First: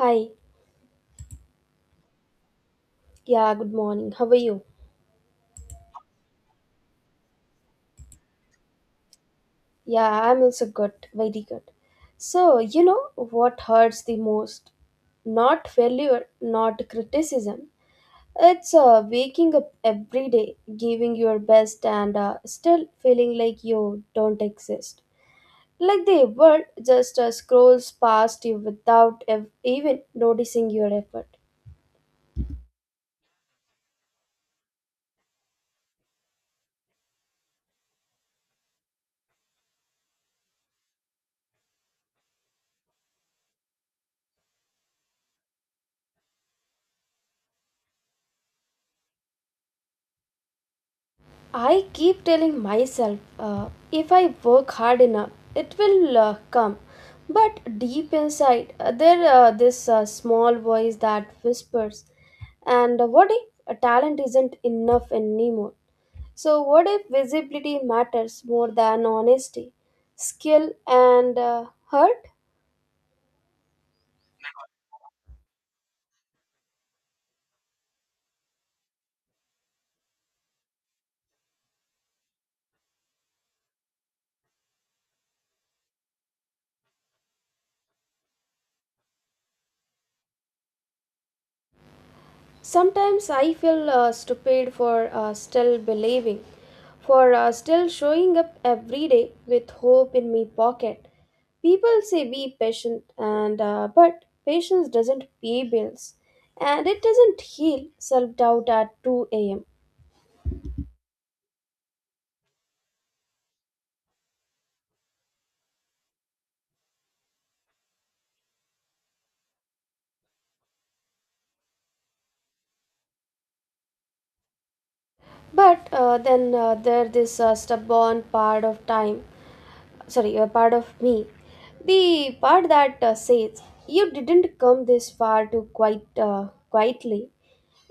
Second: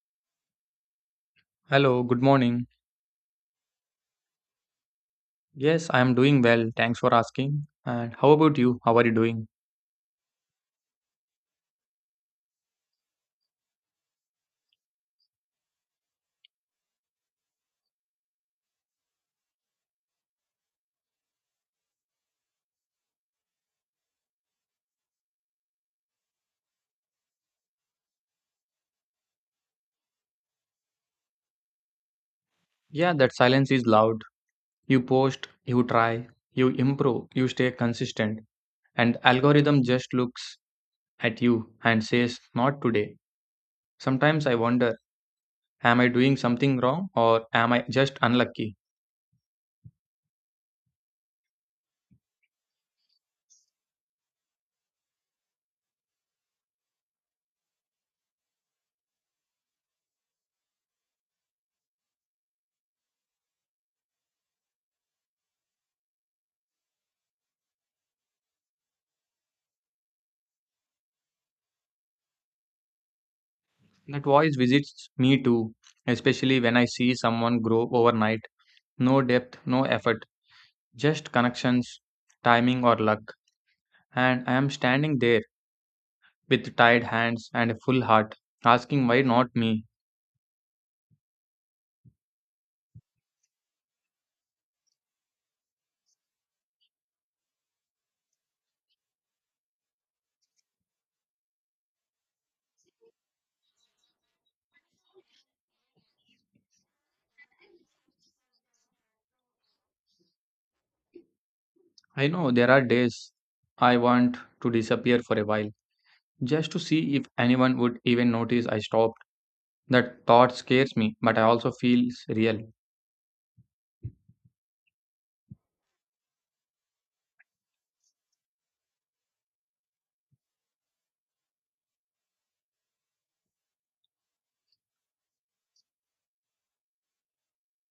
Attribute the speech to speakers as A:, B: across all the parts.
A: Hi.
B: Hello, good morning.
A: Yeah, good morning. How are you?
B: Yes, I am doing well. Thanks for asking. And how about you? How are you doing?
A: Yeah, I'm also good. Very good. So, you know what hurts the most? Not failure, not criticism. It's waking up every day, giving your best, and still feeling like you don't exist. Like the world just scrolls past you without even noticing your effort.
B: Yeah, that silence is loud. You post, you try, you improve, you stay consistent, and algorithm just looks at you and says, "Not today." Sometimes I wonder, am I doing something wrong or am I just unlucky?
A: I keep telling myself if I work hard enough, it will come. But deep inside, there this small voice that whispers, and what if a talent isn't enough anymore? So, what if visibility matters more than honesty, skill, and hurt?
B: That voice visits me too, especially when I see someone grow overnight. No depth, no effort, just connections, timing or luck. And I am standing there with tired hands and a full heart, asking why not me.
A: Sometimes I feel stupid for still believing, for still showing up every day with hope in my pocket. People say be patient, and but patience doesn't pay bills, and it doesn't heal self-doubt at 2 a.m.
B: I know there are days I want to disappear for a while, just to see if anyone would even notice I stopped. That thought scares me, but I also feels real.
A: But then there this stubborn part of time, sorry, a part of me, the part that says you didn't come this far to quite quietly.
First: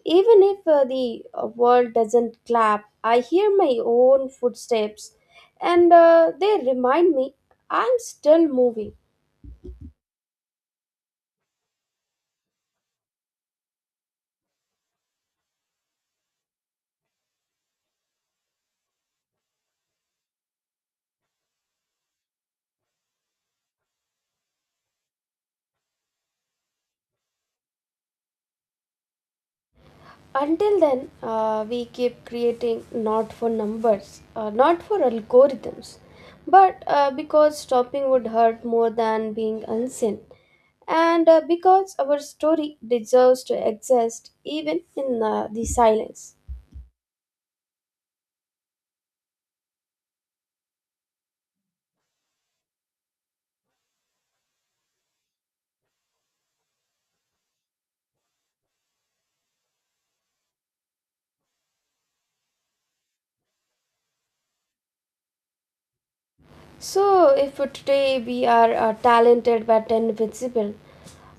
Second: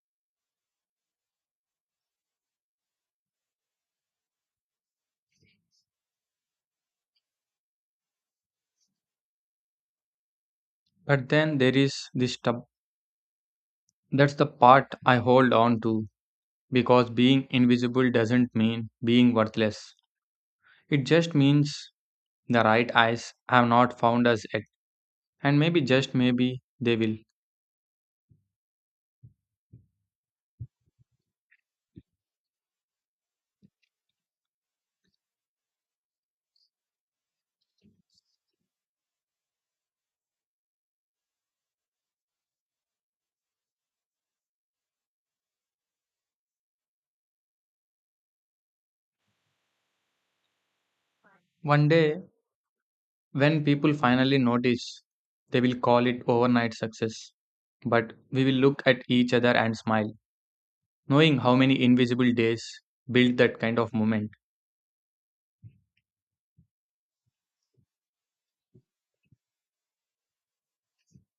A: Even if the world doesn't clap, I hear my own footsteps and they remind me I'm still moving.
B: But then there is this stub. That's the part I hold on to because being invisible doesn't mean being worthless. It just means the right eyes have not found us yet, and maybe just maybe they will.
A: Until then, we keep creating not for numbers, not for algorithms, but because stopping would hurt more than being unseen, and because our story deserves to exist even in the silence.
B: One day, when people finally notice, they will call it overnight success. But we will look at each other and smile, knowing how many invisible days build that kind of moment.
A: So, if today we are talented but invisible,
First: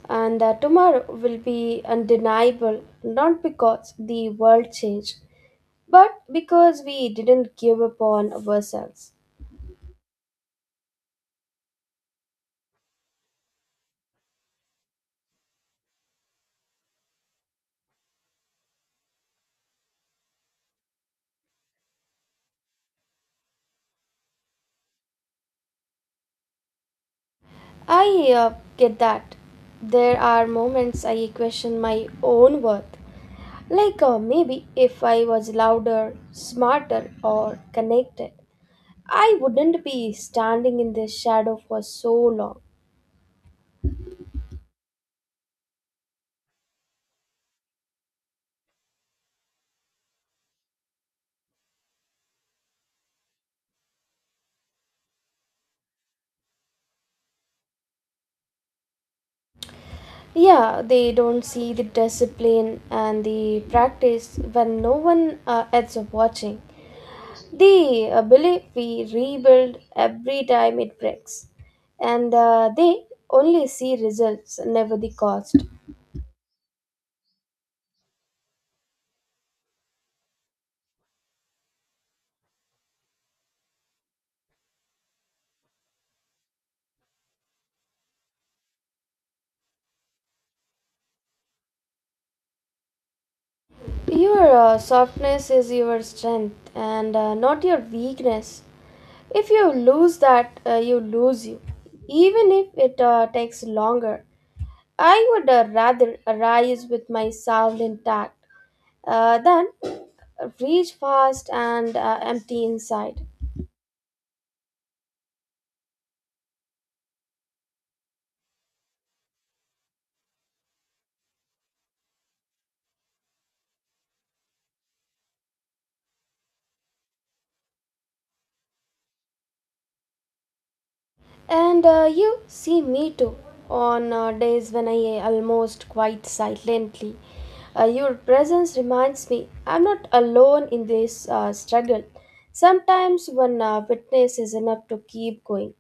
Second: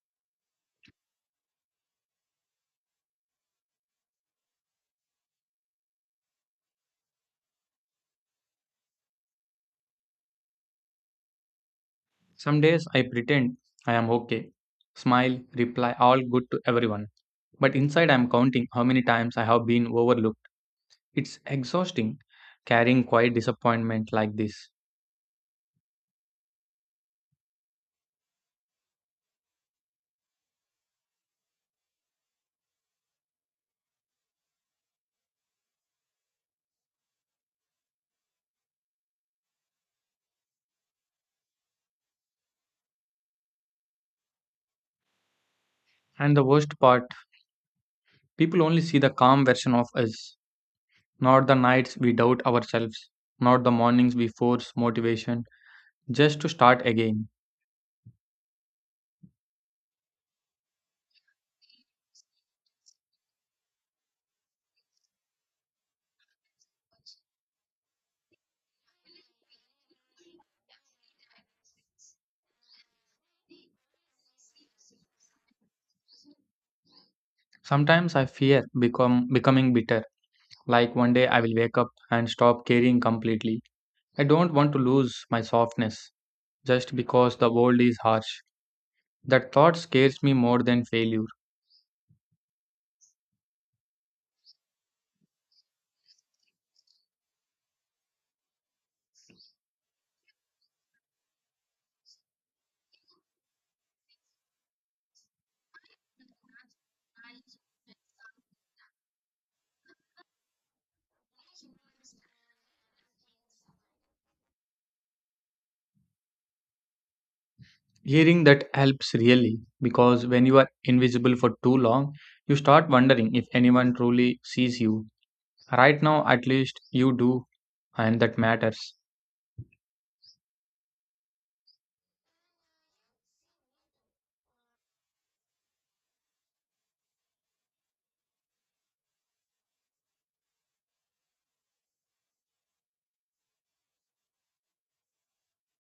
A: and tomorrow will be undeniable, not because the world changed, but because we didn't give up on ourselves.
B: Some days I pretend I am okay, smile, reply all good to everyone. But inside I am counting how many times I have been overlooked. It's exhausting carrying quiet disappointment like this.
A: I get that. There are moments I question my own worth. Like maybe if I was louder, smarter, or connected, I wouldn't be standing in this shadow for so long.
B: And the worst part, people only see the calm version of us. Not the nights we doubt ourselves, not the mornings we force motivation just to start again.
A: Yeah, they don't see the discipline and the practice when no one else is watching. They believe we rebuild every time it breaks, and they only see results, never the cost.
B: Sometimes I fear become becoming bitter, like one day I will wake up and stop caring completely. I don't want to lose my softness just because the world is harsh. That thought scares me more than failure.
A: Your softness is your strength and not your weakness. If you lose that, you lose you, even if it takes longer. I would rather arise with my soul intact then reach fast and empty inside.
B: Hearing that helps really because when you are invisible for too long, you start wondering if anyone truly sees you. Right now, at least, you do, and that matters.
A: And you see me too on days when I almost quite silently. Your presence reminds me I'm not alone in this struggle. Sometimes one witness is enough to keep going.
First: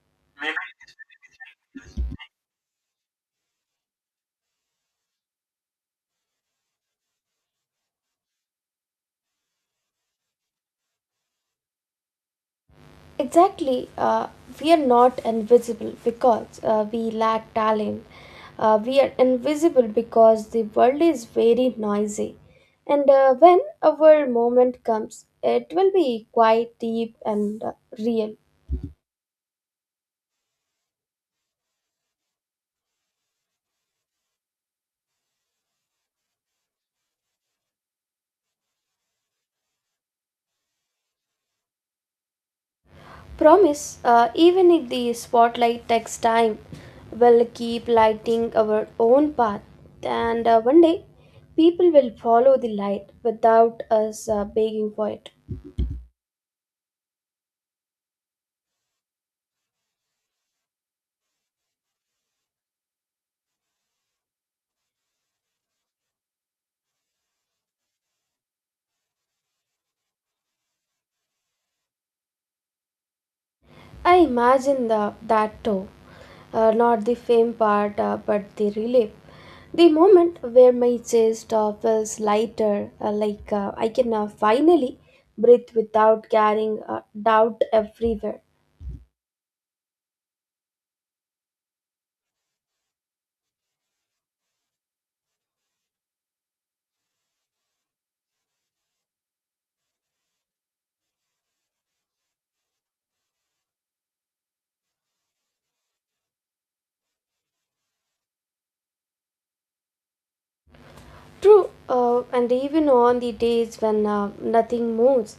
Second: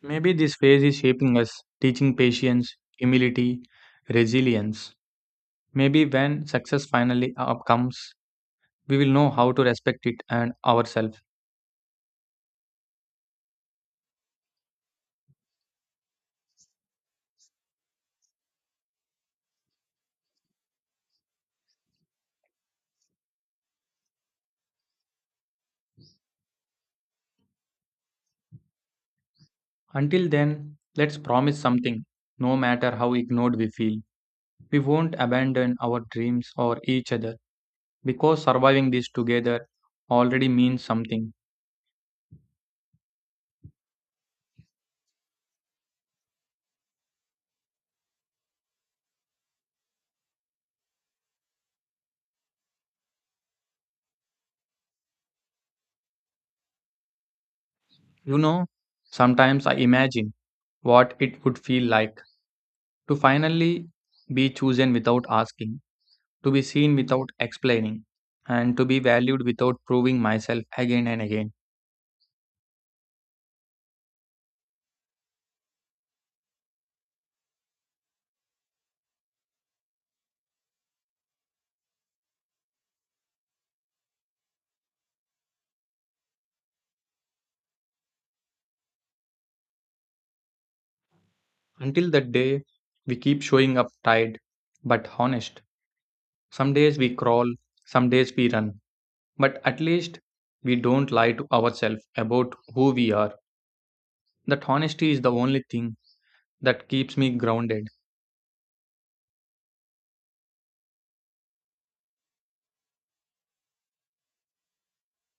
B: Maybe this phase is shaping us, teaching patience, humility, resilience. Maybe when success finally up comes, we will know how to respect it and ourselves.
A: Exactly. We are not invisible because we lack talent. We are invisible because the world is very noisy. And when our moment comes, it will be quite deep and real.
B: Until then, let's promise something, no matter how ignored we feel. We won't abandon our dreams or each other because surviving this together already means something.
A: Promise, even if the spotlight takes time, we'll keep lighting our own path. And one day, people will follow the light without us begging for it.
B: You know, sometimes I imagine what it would feel like to finally be chosen without asking, to be seen without explaining, and to be valued without proving myself again and again.
A: I imagine that too. Not the fame part, but the relief. The moment where my chest feels lighter, like I can finally breathe without carrying doubt everywhere.
B: Until that day, we keep showing up tired but honest. Some days we crawl, some days we run, but at least we don't lie to ourselves about who we are. That honesty is the only thing that keeps me grounded.
A: True, and even on the days when nothing moves,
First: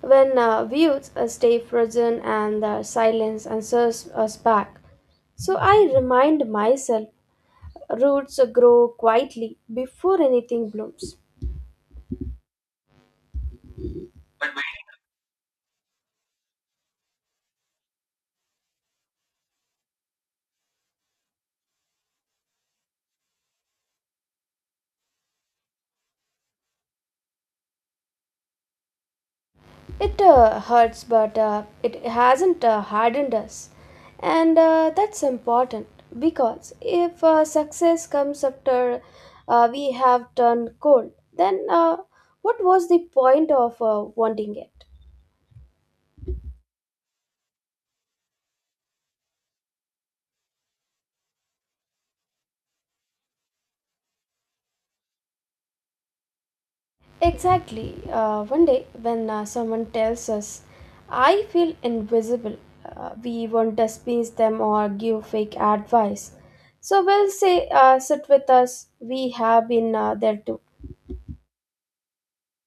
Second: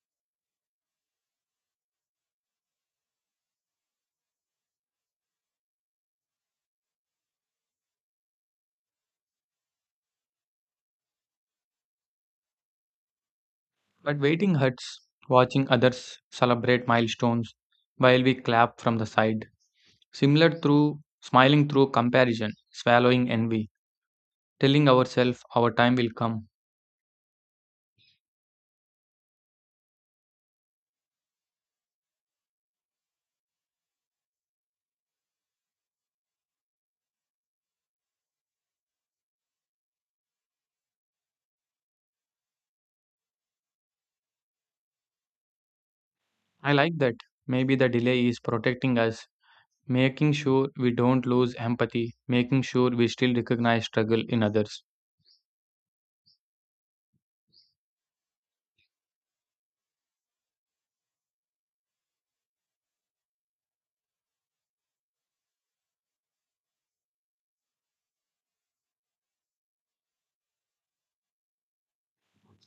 A: when views stay frozen and silence answers us back. So I remind myself roots grow quietly before anything blooms.
B: But waiting hurts, watching others celebrate milestones while we clap from the side, similar through smiling through comparison, swallowing envy, telling ourselves our time will come.
A: It hurts, but it hasn't hardened us. And that's important because if success comes after we have turned cold, then what was the point of wanting it?
B: I like that. Maybe the delay is protecting us, making sure we don't lose empathy, making sure we still recognize struggle in others.
A: Exactly. One day, when someone tells us, I feel invisible, we won't dismiss them or give fake advice. So we'll say, sit with us, we have been there too.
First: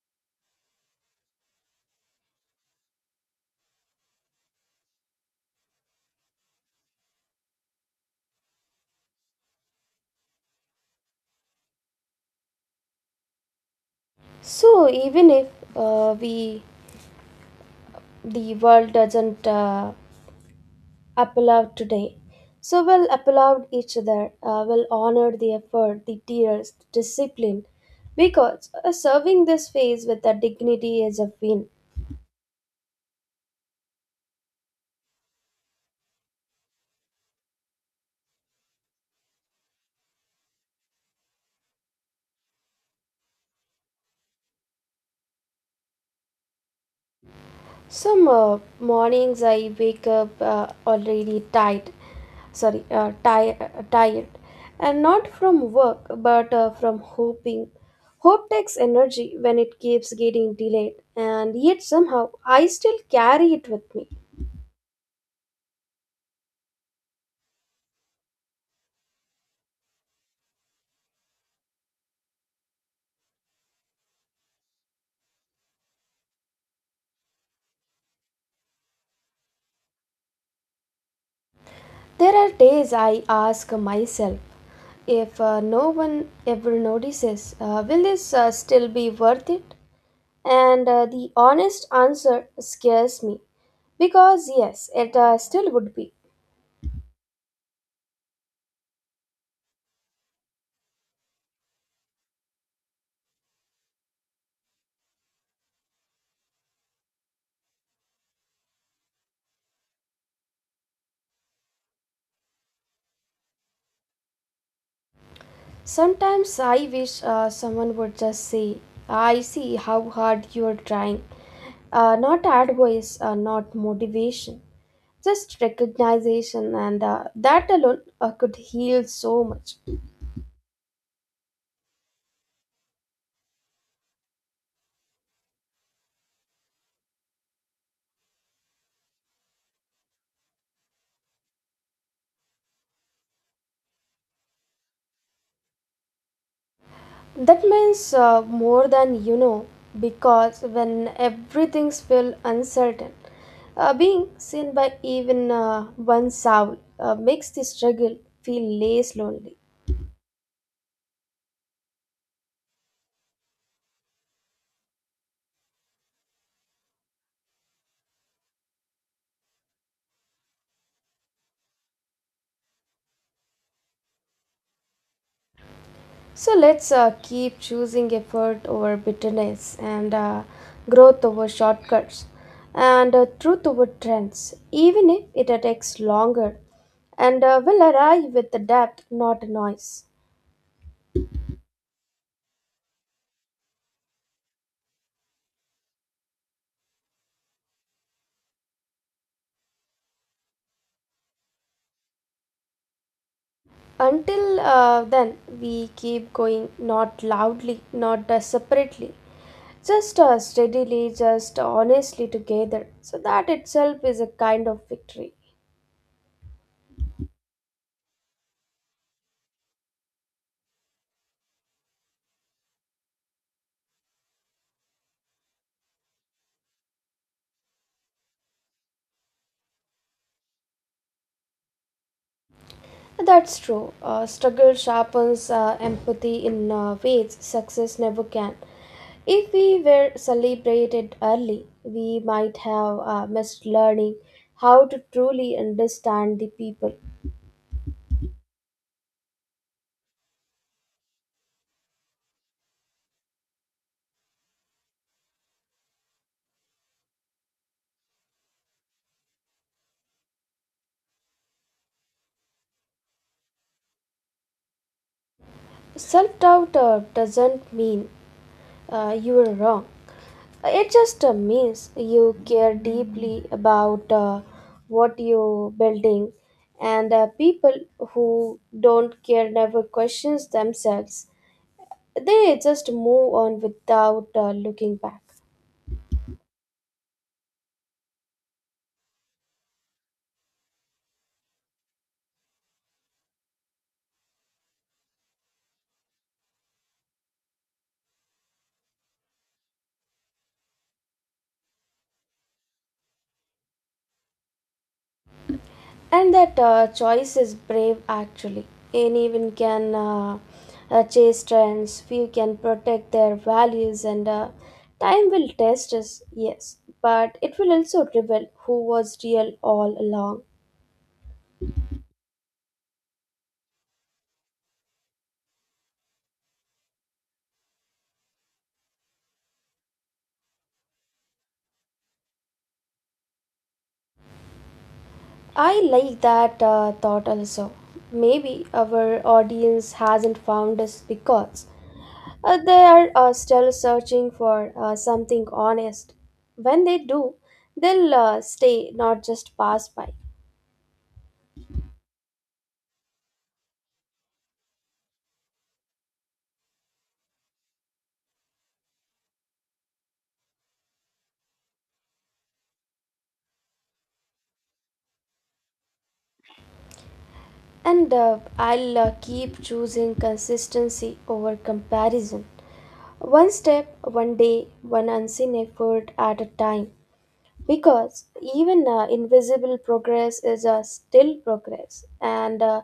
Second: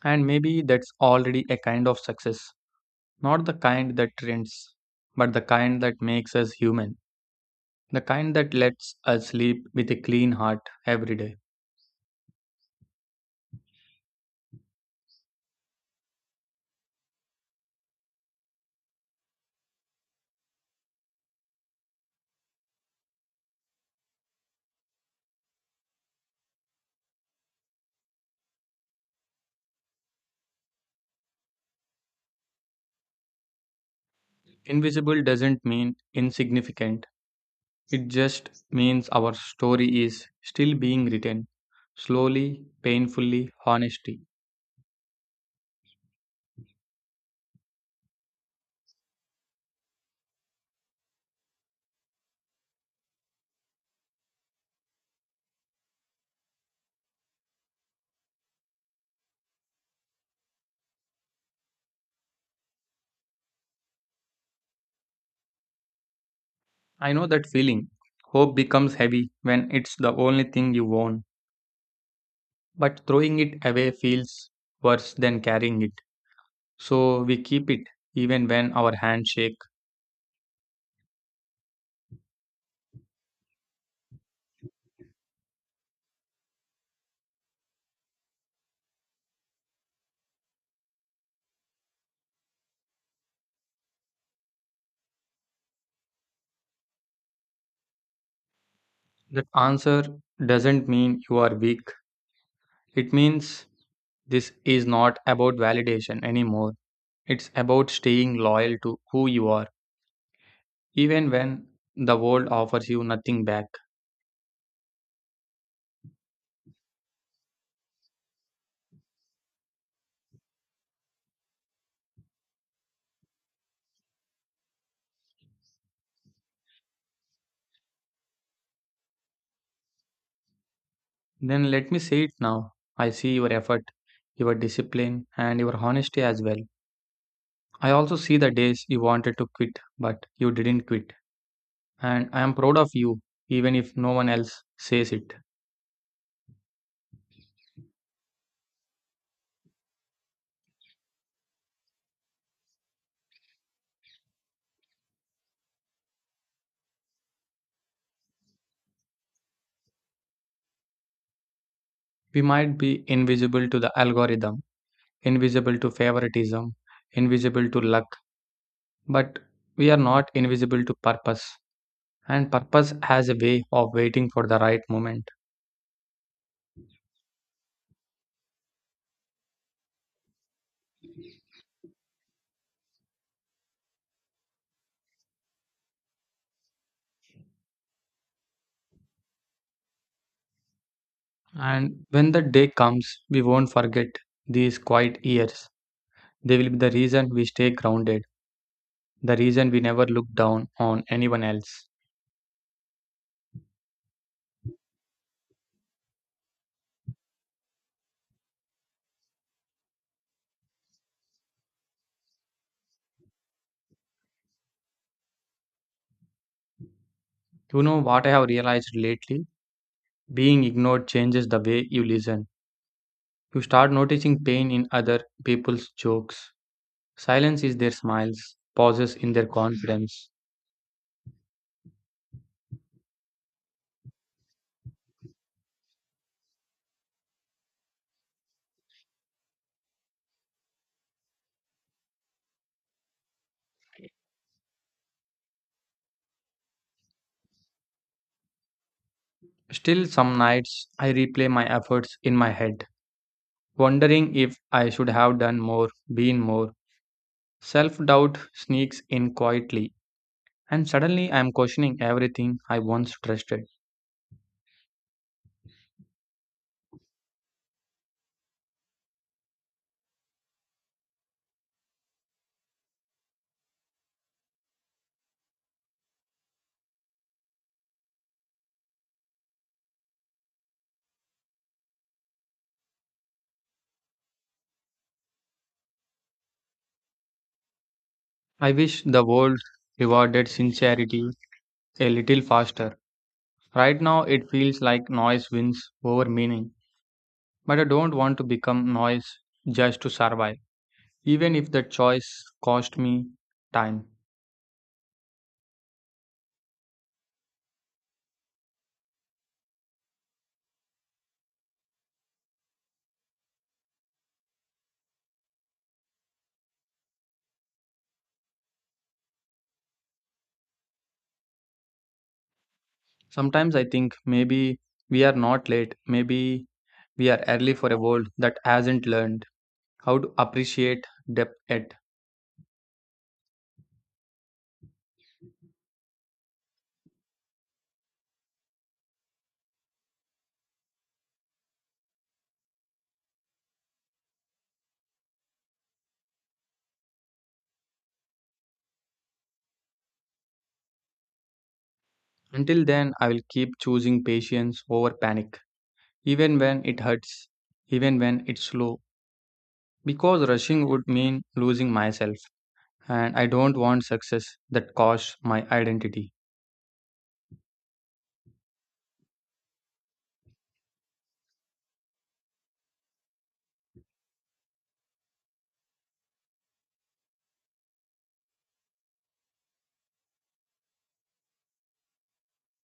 B: And maybe that's already a kind of success. Not the kind that trends, but the kind that makes us human. The kind that lets us sleep with a clean heart every day.
A: So even if we the world doesn't applaud today, so we'll applaud each other. We'll honor the effort, the tears, the discipline, because serving this phase with a dignity is a win.
B: Invisible doesn't mean insignificant, it just means our story is still being written slowly, painfully, honestly.
A: Some mornings I wake up already tired, tired, and not from work but from hoping. Hope takes energy when it keeps getting delayed, and yet somehow I still carry it with me.
B: I know that feeling. Hope becomes heavy when it's the only thing you own, but throwing it away feels worse than carrying it. So we keep it even when our hands shake.
A: There are days I ask myself if no one ever notices, will this still be worth it? And the honest answer scares me because yes, it still would be.
B: That answer doesn't mean you are weak. It means this is not about validation anymore. It's about staying loyal to who you are, even when the world offers you nothing back.
A: Sometimes I wish someone would just say, I see how hard you are trying. Not advice, not motivation, just recognition, and that alone could heal so much.
B: Then let me say it now. I see your effort, your discipline, and your honesty as well. I also see the days you wanted to quit, but you didn't quit. And I am proud of you, even if no one else says it.
A: That means more than you know, because when everything's feel uncertain, being seen by even one soul makes the struggle feel less lonely.
B: We might be invisible to the algorithm, invisible to favoritism, invisible to luck, but we are not invisible to purpose. And purpose has a way of waiting for the right moment.
A: So let's keep choosing effort over bitterness and growth over shortcuts and truth over trends, even if it takes longer and will arrive with the depth, not noise.
B: And when the day comes, we won't forget these quiet years. They will be the reason we stay grounded, the reason we never look down on anyone else.
A: Until then, we keep going not loudly, not separately, just steadily, just honestly together. So that itself is a kind of victory.
B: You know what I have realized lately? Being ignored changes the way you listen. You start noticing pain in other people's jokes. Silence is their smiles, pauses in their confidence.
A: That's true. Struggle sharpens empathy in ways success never can. If we were celebrated early, we might have missed learning how to truly understand the people.
B: Still, some nights I replay my efforts in my head, wondering if I should have done more, been more. Self doubt sneaks in quietly, and suddenly I am questioning everything I once trusted.
A: Self doubt doesn't mean you are wrong, it just means you care deeply about what you're building, and people who don't care never questions themselves. They just move on without looking back.
B: I wish the world rewarded sincerity a little faster. Right now, it feels like noise wins over meaning, but I don't want to become noise just to survive, even if that choice cost me time.
A: And that choice is brave actually. Anyone can chase trends, few can protect their values, and time will test us, yes, but it will also reveal who was real all along.
B: Sometimes I think maybe we are not late, maybe we are early for a world that hasn't learned how to appreciate depth yet.
A: I like that thought also. Maybe our audience hasn't found us because they are still searching for something honest. When they do, they'll stay, not just pass by.
B: Until then, I will keep choosing patience over panic, even when it hurts, even when it's slow, because rushing would mean losing myself. And I don't want success that costs my identity.
A: And I'll keep choosing consistency over comparison. One step, one day, one unseen effort at a time. Because even invisible progress is still progress. And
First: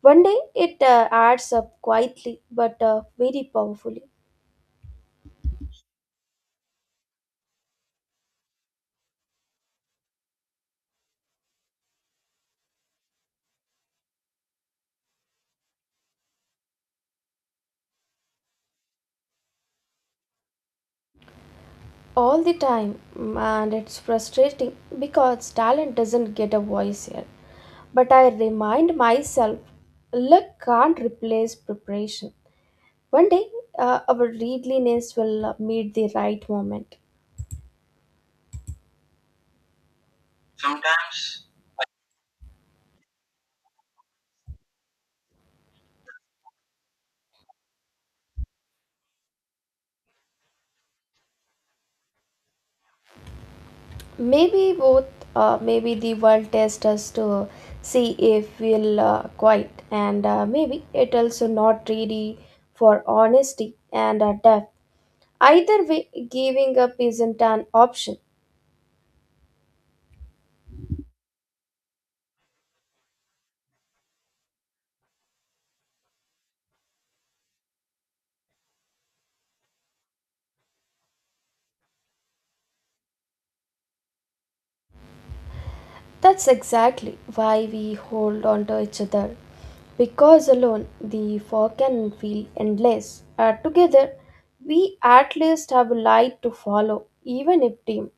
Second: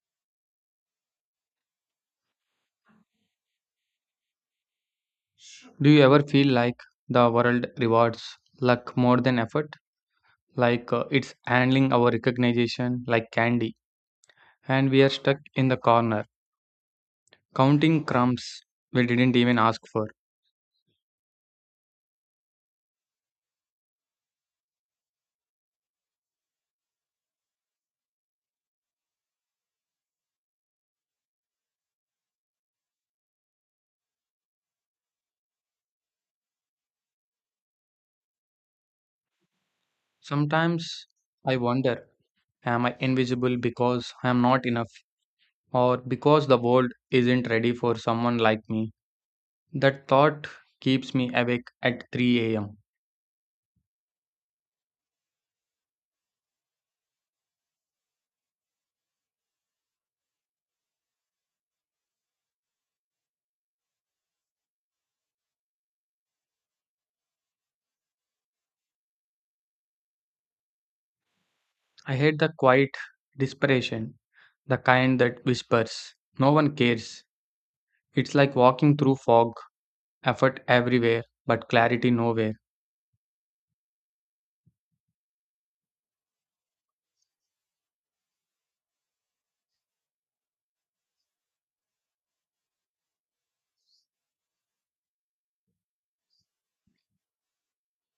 A: one day it adds up quietly but very powerfully.
B: Do you ever feel like the world rewards luck more than effort? Like, it's handling our recognition like candy, and we are stuck in the corner counting crumbs we didn't even ask for.
A: All the time, and it's frustrating because talent doesn't get a voice here, but I remind myself luck can't replace preparation. One day our readiness will meet the right moment.
B: Sometimes
A: Sometimes
B: I wonder, am I invisible because I am not enough, or because the world isn't ready for someone like me? That thought keeps me awake at 3 a.m.
A: maybe both, maybe the world tests us to see if we'll quit, and maybe it also not ready for honesty and depth. Either way, giving up isn't an option.
B: I hate the quiet desperation, the kind that whispers, "No one cares." It's like walking through fog, effort everywhere, but clarity nowhere.
A: That's exactly why we hold on to each other. Because alone the fog can feel endless. Together, we at least have a light to follow, even if dim.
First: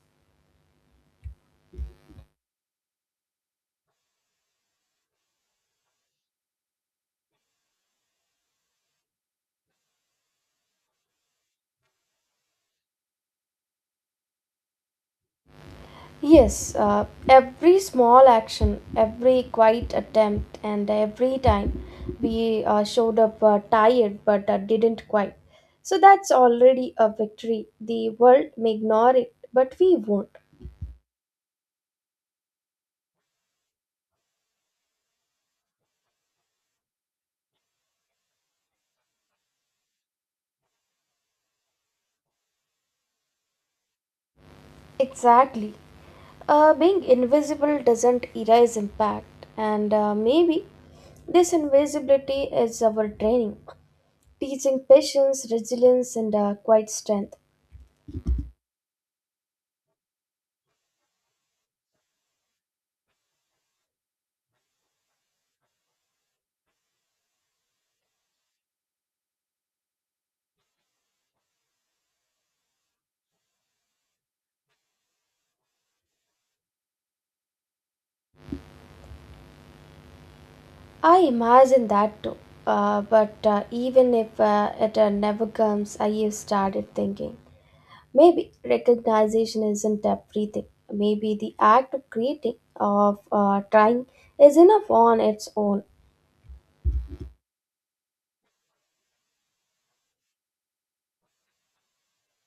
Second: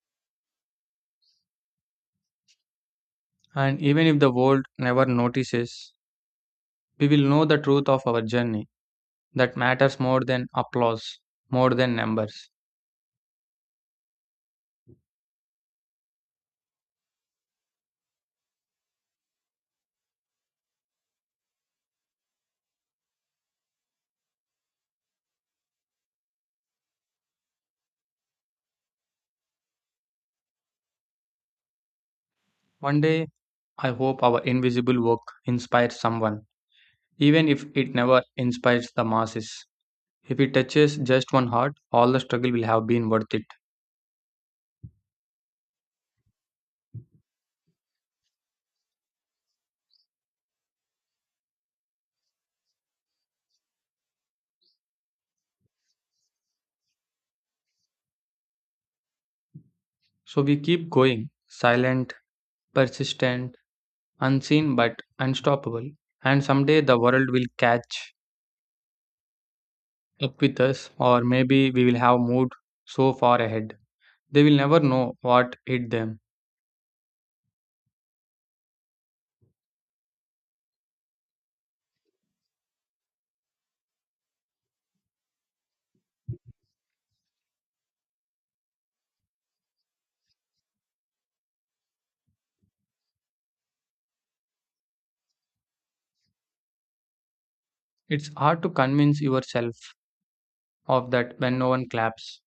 B: And even if the world never notices, we will know the truth of our journey that matters more than applause, more than numbers.
A: Yes, every small action, every quiet attempt, and every time we showed up tired but didn't quite. So that's already a victory. The world may ignore it, but we won't.
B: One day, I hope our invisible work inspires someone, even if it never inspires the masses. If it touches just one heart, all the struggle will have been worth it.
A: Exactly. Being invisible doesn't erase impact, and maybe this invisibility is our training, teaching patience, resilience, and quite strength.
B: So we keep going, silent, persistent, unseen but unstoppable. And someday the world will catch up with us, or maybe we will have moved so far ahead they will never know what hit them.
A: I imagine that too. But even if it never comes, I have started thinking maybe recognition isn't everything. Maybe the act of creating, of trying, is enough on its own.
B: It's hard to convince yourself of that when no one claps,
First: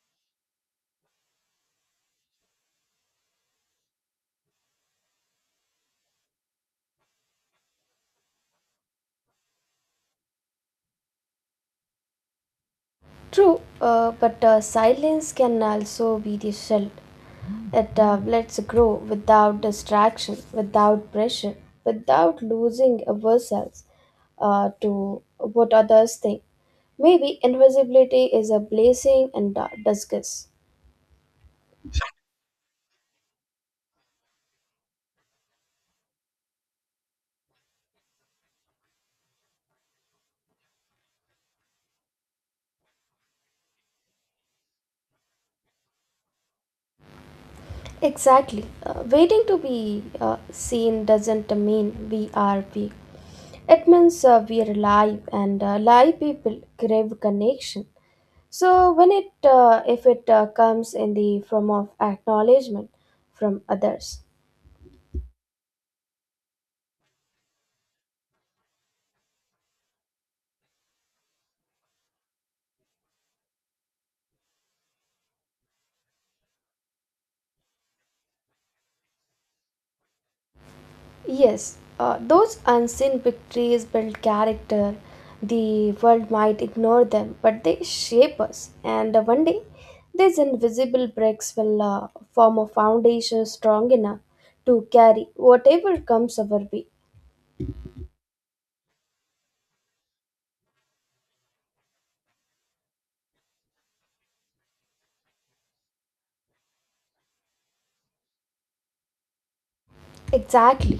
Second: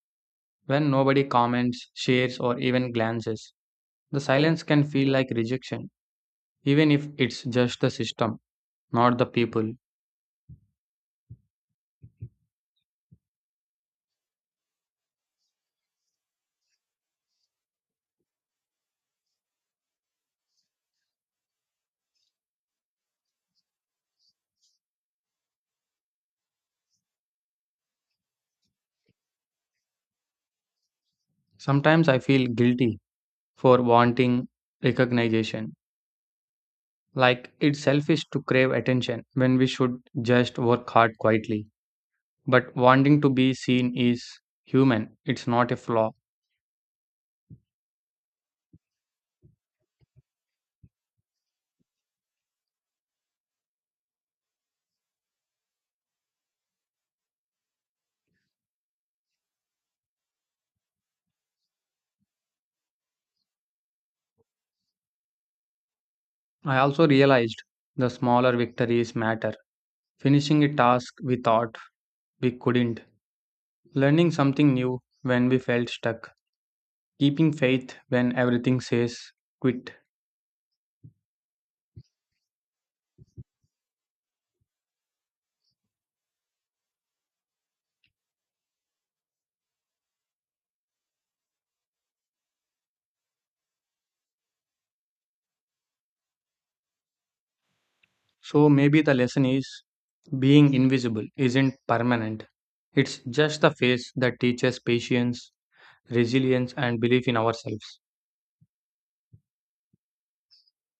B: when nobody comments, shares, or even glances. The silence can feel like rejection, even if it's just the system, not the people.
A: True, but silence can also be the shield. It lets grow without distraction, without pressure, without losing ourselves to what others think. Maybe invisibility is a blessing and a disguise.
B: Sometimes I feel guilty for wanting recognition, like it's selfish to crave attention when we should just work hard quietly. But wanting to be seen is human, it's not a flaw.
A: Exactly. Waiting to be seen doesn't mean we are weak. It means we are alive, and live people crave connection. So when it, if it comes in the form of acknowledgement from others,
B: I also realized the smaller victories matter. Finishing a task we thought we couldn't, learning something new when we felt stuck, keeping faith when everything says quit.
A: Yes, those unseen victories build character. The world might ignore them, but they shape us. And one day, these invisible bricks will form a foundation strong enough to carry whatever comes our way.
B: So maybe the lesson is being invisible isn't permanent. It's just the phase that teaches patience, resilience, and belief in ourselves.
A: Exactly.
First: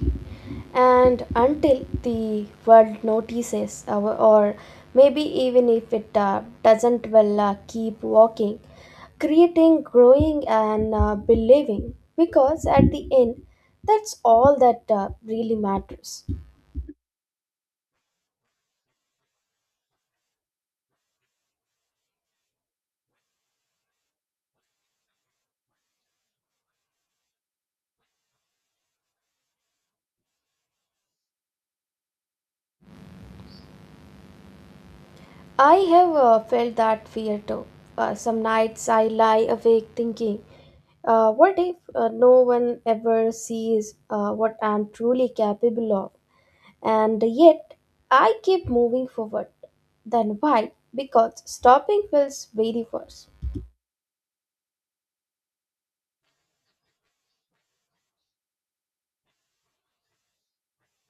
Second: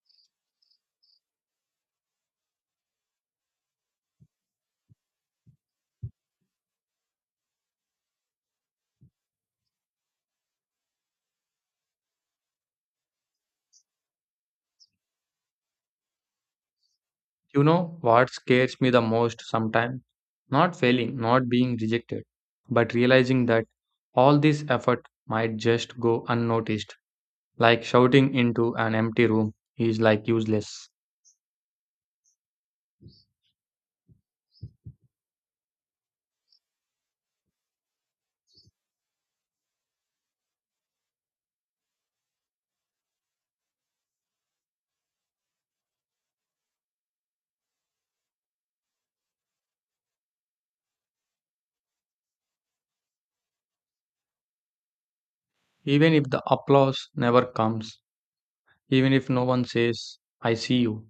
A: And until the world notices, or maybe even if it doesn't, well, keep walking, creating, growing, and believing. Because at the end, that's all that really matters.
B: You know what scares me the most sometimes? Not failing, not being rejected, but realizing that all this effort might just go unnoticed. Like shouting into an empty room is like useless.
A: I have felt that fear too. Some nights I lie awake thinking, what if no one ever sees what I'm truly capable of? And yet, I keep moving forward. Then why? Because stopping feels very worse.
B: Even if the applause never comes, even if no one says, "I see you,"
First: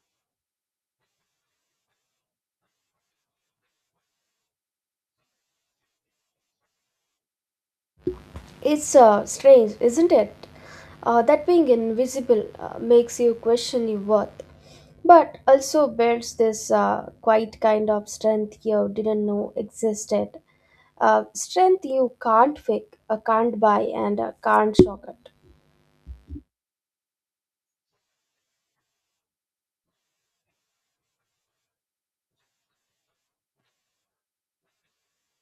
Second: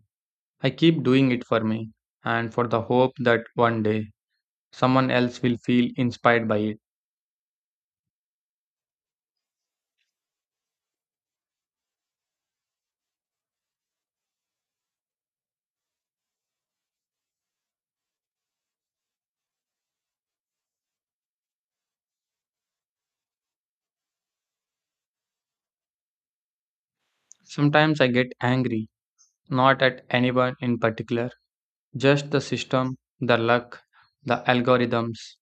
B: I keep doing it for me and for the hope that one day someone else will feel inspired by it.
A: It's strange, isn't it? That being invisible makes you question your worth, but also builds this quite kind of strength you didn't know existed. Strength you can't fake, can't buy, and can't shortcut.
B: Sometimes I get angry, not at anyone in particular, just the system, the luck, the algorithms,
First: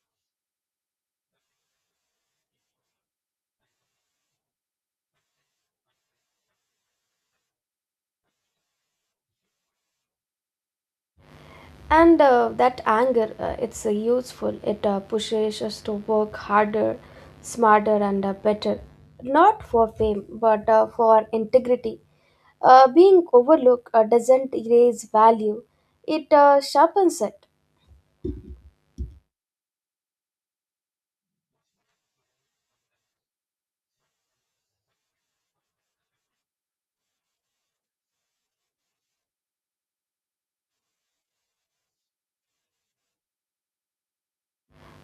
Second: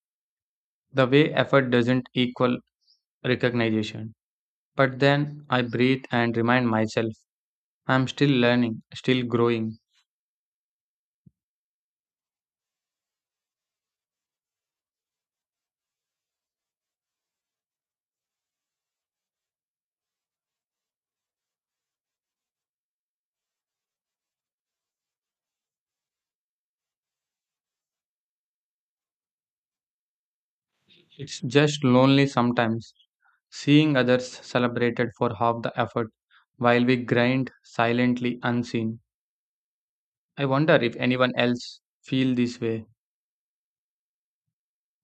B: the way effort doesn't equal recognition. But then I breathe and remind myself I'm still learning, still growing.
A: And that anger, it's useful. It pushes us to work harder, smarter, and better. Not for fame, but for integrity. Being overlooked doesn't erase value, it sharpens it.
B: It's just lonely sometimes, seeing others celebrated for half the effort while we grind silently unseen. I wonder if anyone else feel this way.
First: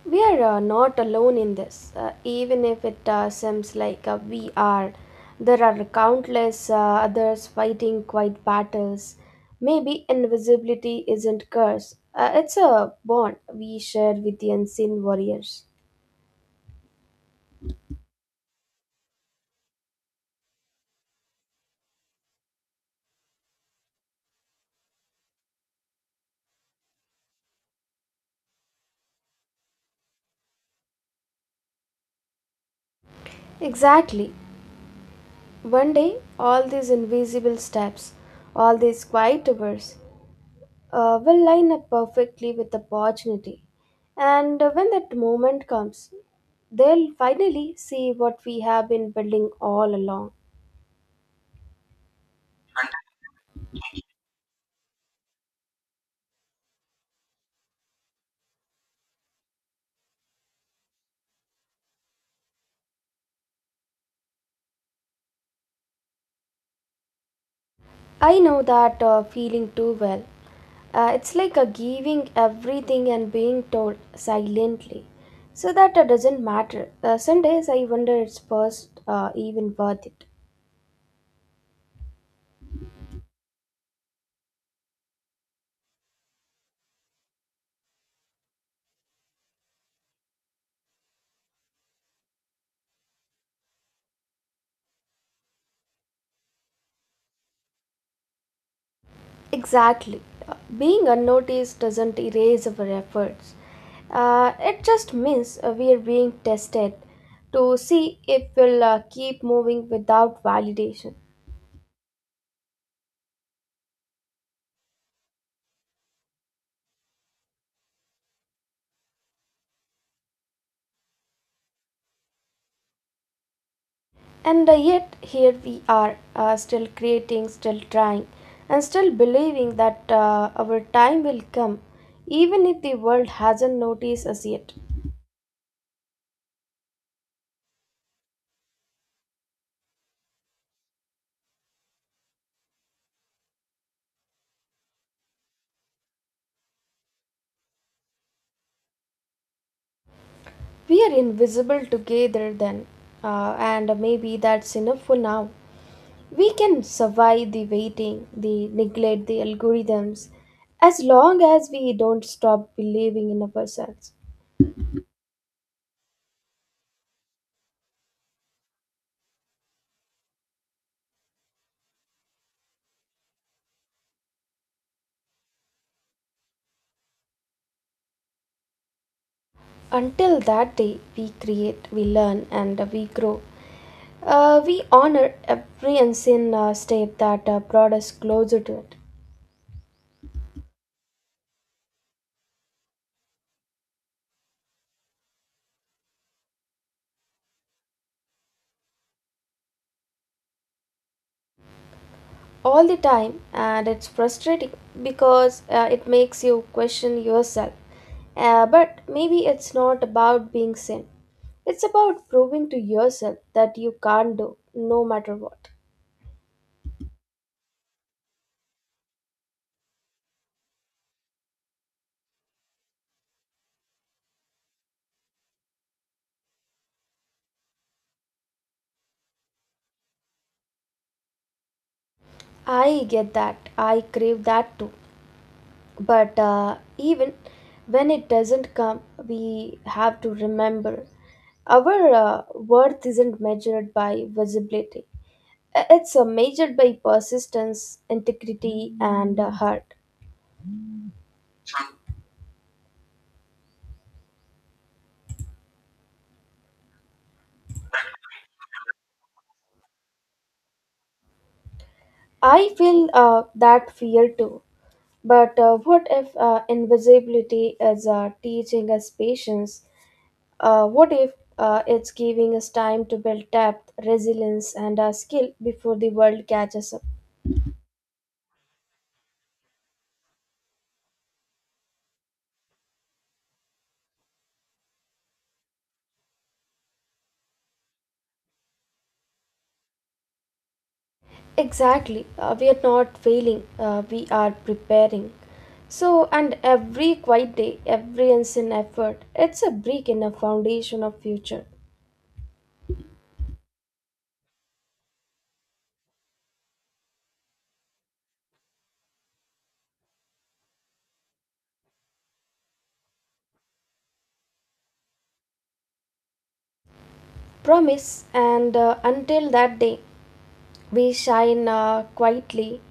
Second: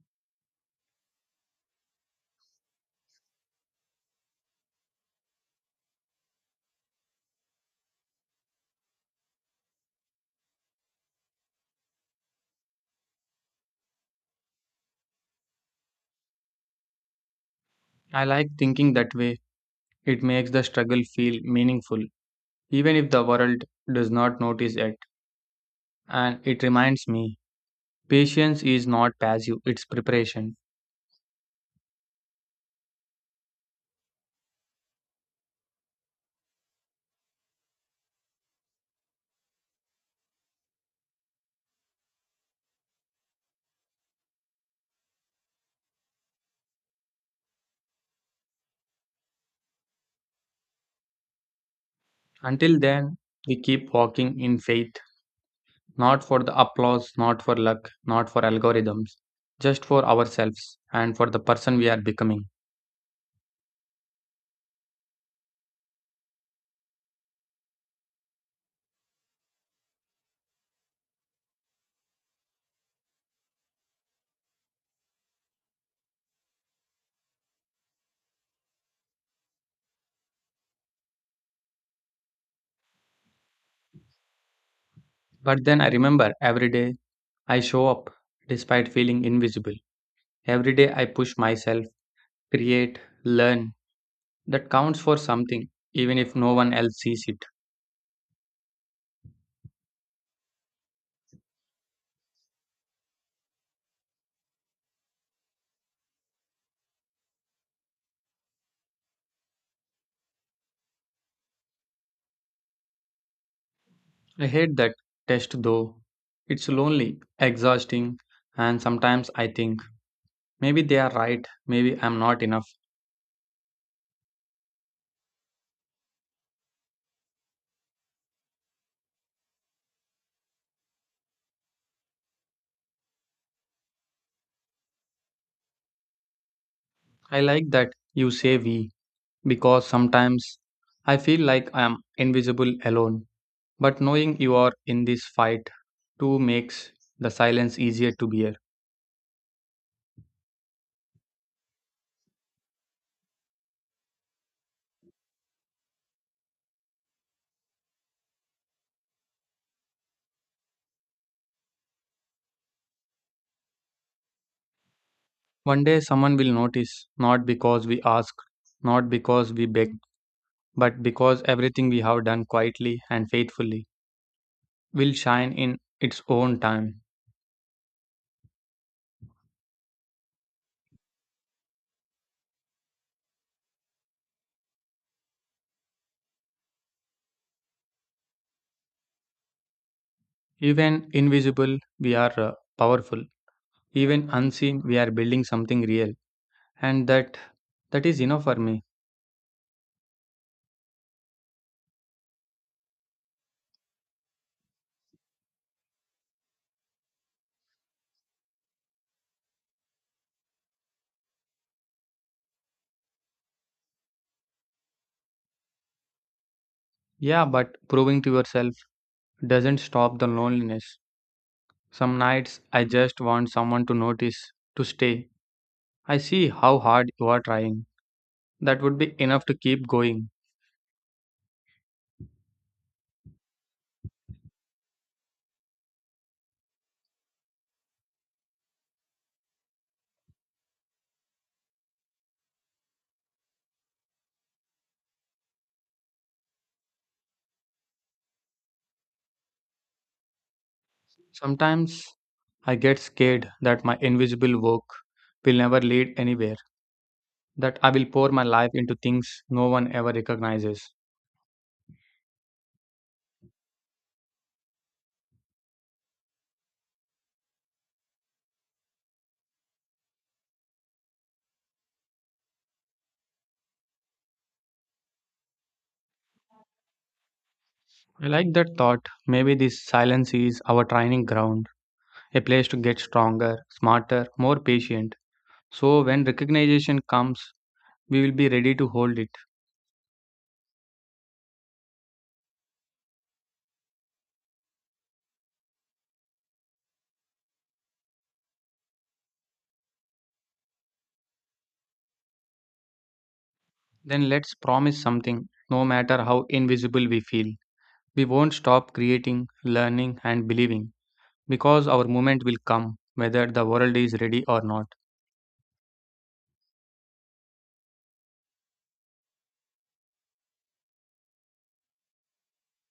A: We are not alone in this, even if it seems like we are. There are countless others fighting quiet battles. Maybe invisibility isn't curse. It's a bond we share with the unseen warriors.
B: I like thinking that way. It makes the struggle feel meaningful, even if the world does not notice it. And it reminds me, patience is not passive, it's preparation.
A: Exactly. One day, all these invisible steps, all these quiet hours, will line up perfectly with the opportunity. And when that moment comes, they'll finally see what we have been building all along.
B: Until then, we keep walking in faith, not for the applause, not for luck, not for algorithms, just for ourselves and for the person we are becoming.
A: I know that feeling too well. It's like a giving everything and being told silently. So that it doesn't matter. Some days I wonder it's first even worth it.
B: But then I remember every day I show up despite feeling invisible. Every day I push myself, create, learn. That counts for something, even if no one else sees it.
A: Exactly. Being unnoticed doesn't erase our efforts. It just means we are being tested to see if we'll keep moving without validation.
B: I hate that test though. It's lonely, exhausting, and sometimes I think maybe they are right, maybe I'm not enough.
A: And yet, here we are, still creating, still trying, and still believing that our time will come, even if the world hasn't noticed us yet.
B: I like that you say we, because sometimes I feel like I am invisible alone. But knowing you are in this fight too makes the silence easier to bear.
A: We are invisible together then, and maybe that's enough for now. We can survive the waiting, the neglect, the algorithms, as long as we don't stop believing in ourselves.
B: One day someone will notice, not because we ask, not because we beg, but because everything we have done quietly and faithfully will shine in its own time.
A: Until that day, we create, we learn, and we grow. We honor every unseen step that brought us closer to it.
B: Even invisible, we are powerful. Even unseen, we are building something real. And that, that is enough for me.
A: All the time, and it's frustrating because it makes you question yourself. But maybe it's not about being sane. It's about proving to yourself that you can't do no matter what.
B: Yeah, but proving to yourself doesn't stop the loneliness. Some nights I just want someone to notice, to stay. I see how hard you are trying. That would be enough to keep going.
A: I get that. I crave that too. But even when it doesn't come, we have to remember our worth isn't measured by visibility. It's measured by persistence, integrity, and heart.
B: Sometimes I get scared that my invisible work will never lead anywhere, that I will pour my life into things no one ever recognizes.
A: I feel that fear too. But what if invisibility is teaching us patience? What if it's giving us time to build depth, resilience, and skill before the world catches up?
B: I like that thought. Maybe this silence is our training ground, a place to get stronger, smarter, more patient. So when recognition comes, we will be ready to hold it.
A: Exactly. We are not failing, we are preparing. So, and every quiet day, every unseen effort, it's a brick in a foundation of future.
B: Then let's promise something, no matter how invisible we feel. We won't stop creating, learning, and believing because our moment will come, whether the world is ready or not.
A: Promise, and until that day, we shine quietly.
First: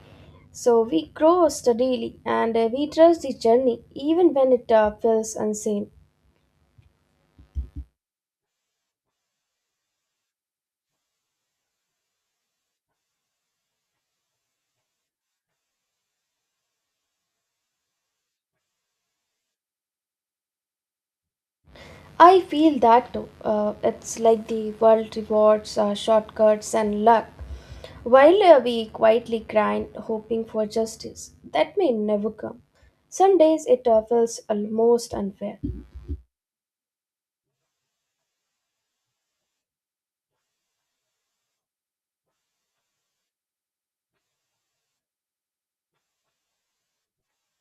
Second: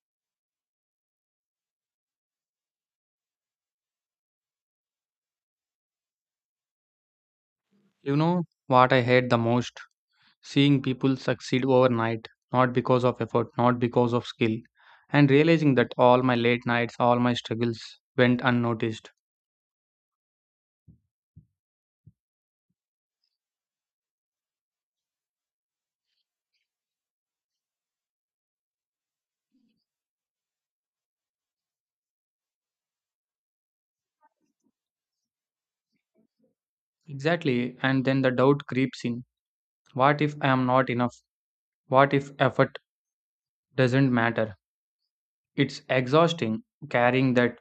A: So we grow steadily and we trust the journey even when it feels insane.
B: You know what I hate the most? Seeing people succeed overnight, not because of effort, not because of skill, and realizing that all my late nights, all my struggles went unnoticed.
A: I feel that too. It's like the world rewards shortcuts and luck, while we quietly grind hoping for justice that may never come. Some days it feels almost unfair.
B: Exactly, and then the doubt creeps in. What if I am not enough? What if effort doesn't matter? It's exhausting carrying that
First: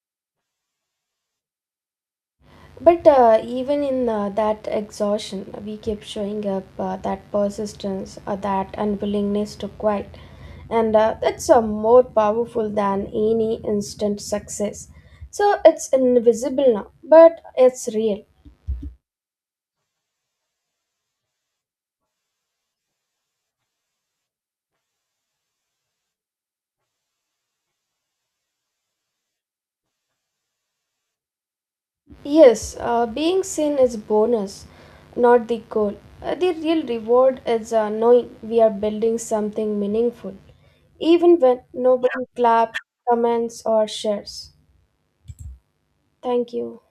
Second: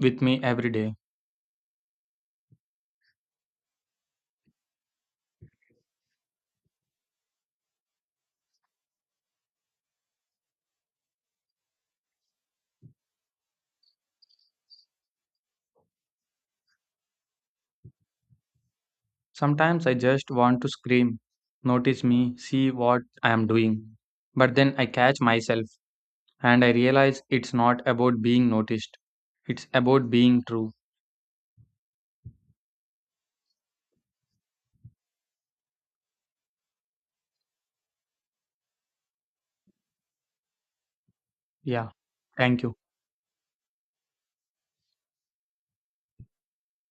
B: with me every day.
A: But even in that exhaustion, we kept showing up, that persistence, that unwillingness to quit. And that's more powerful than any instant success. So it's invisible now, but it's real.
B: Sometimes I just want to scream, notice me, see what I am doing. But then I catch myself and I realize it's not about being noticed, it's about being true.
A: Yes, being seen is bonus, not the goal. The real reward is knowing we are building something meaningful, even when
B: Yeah.
A: nobody
B: Thank you.
A: claps, comments, or shares. Thank you.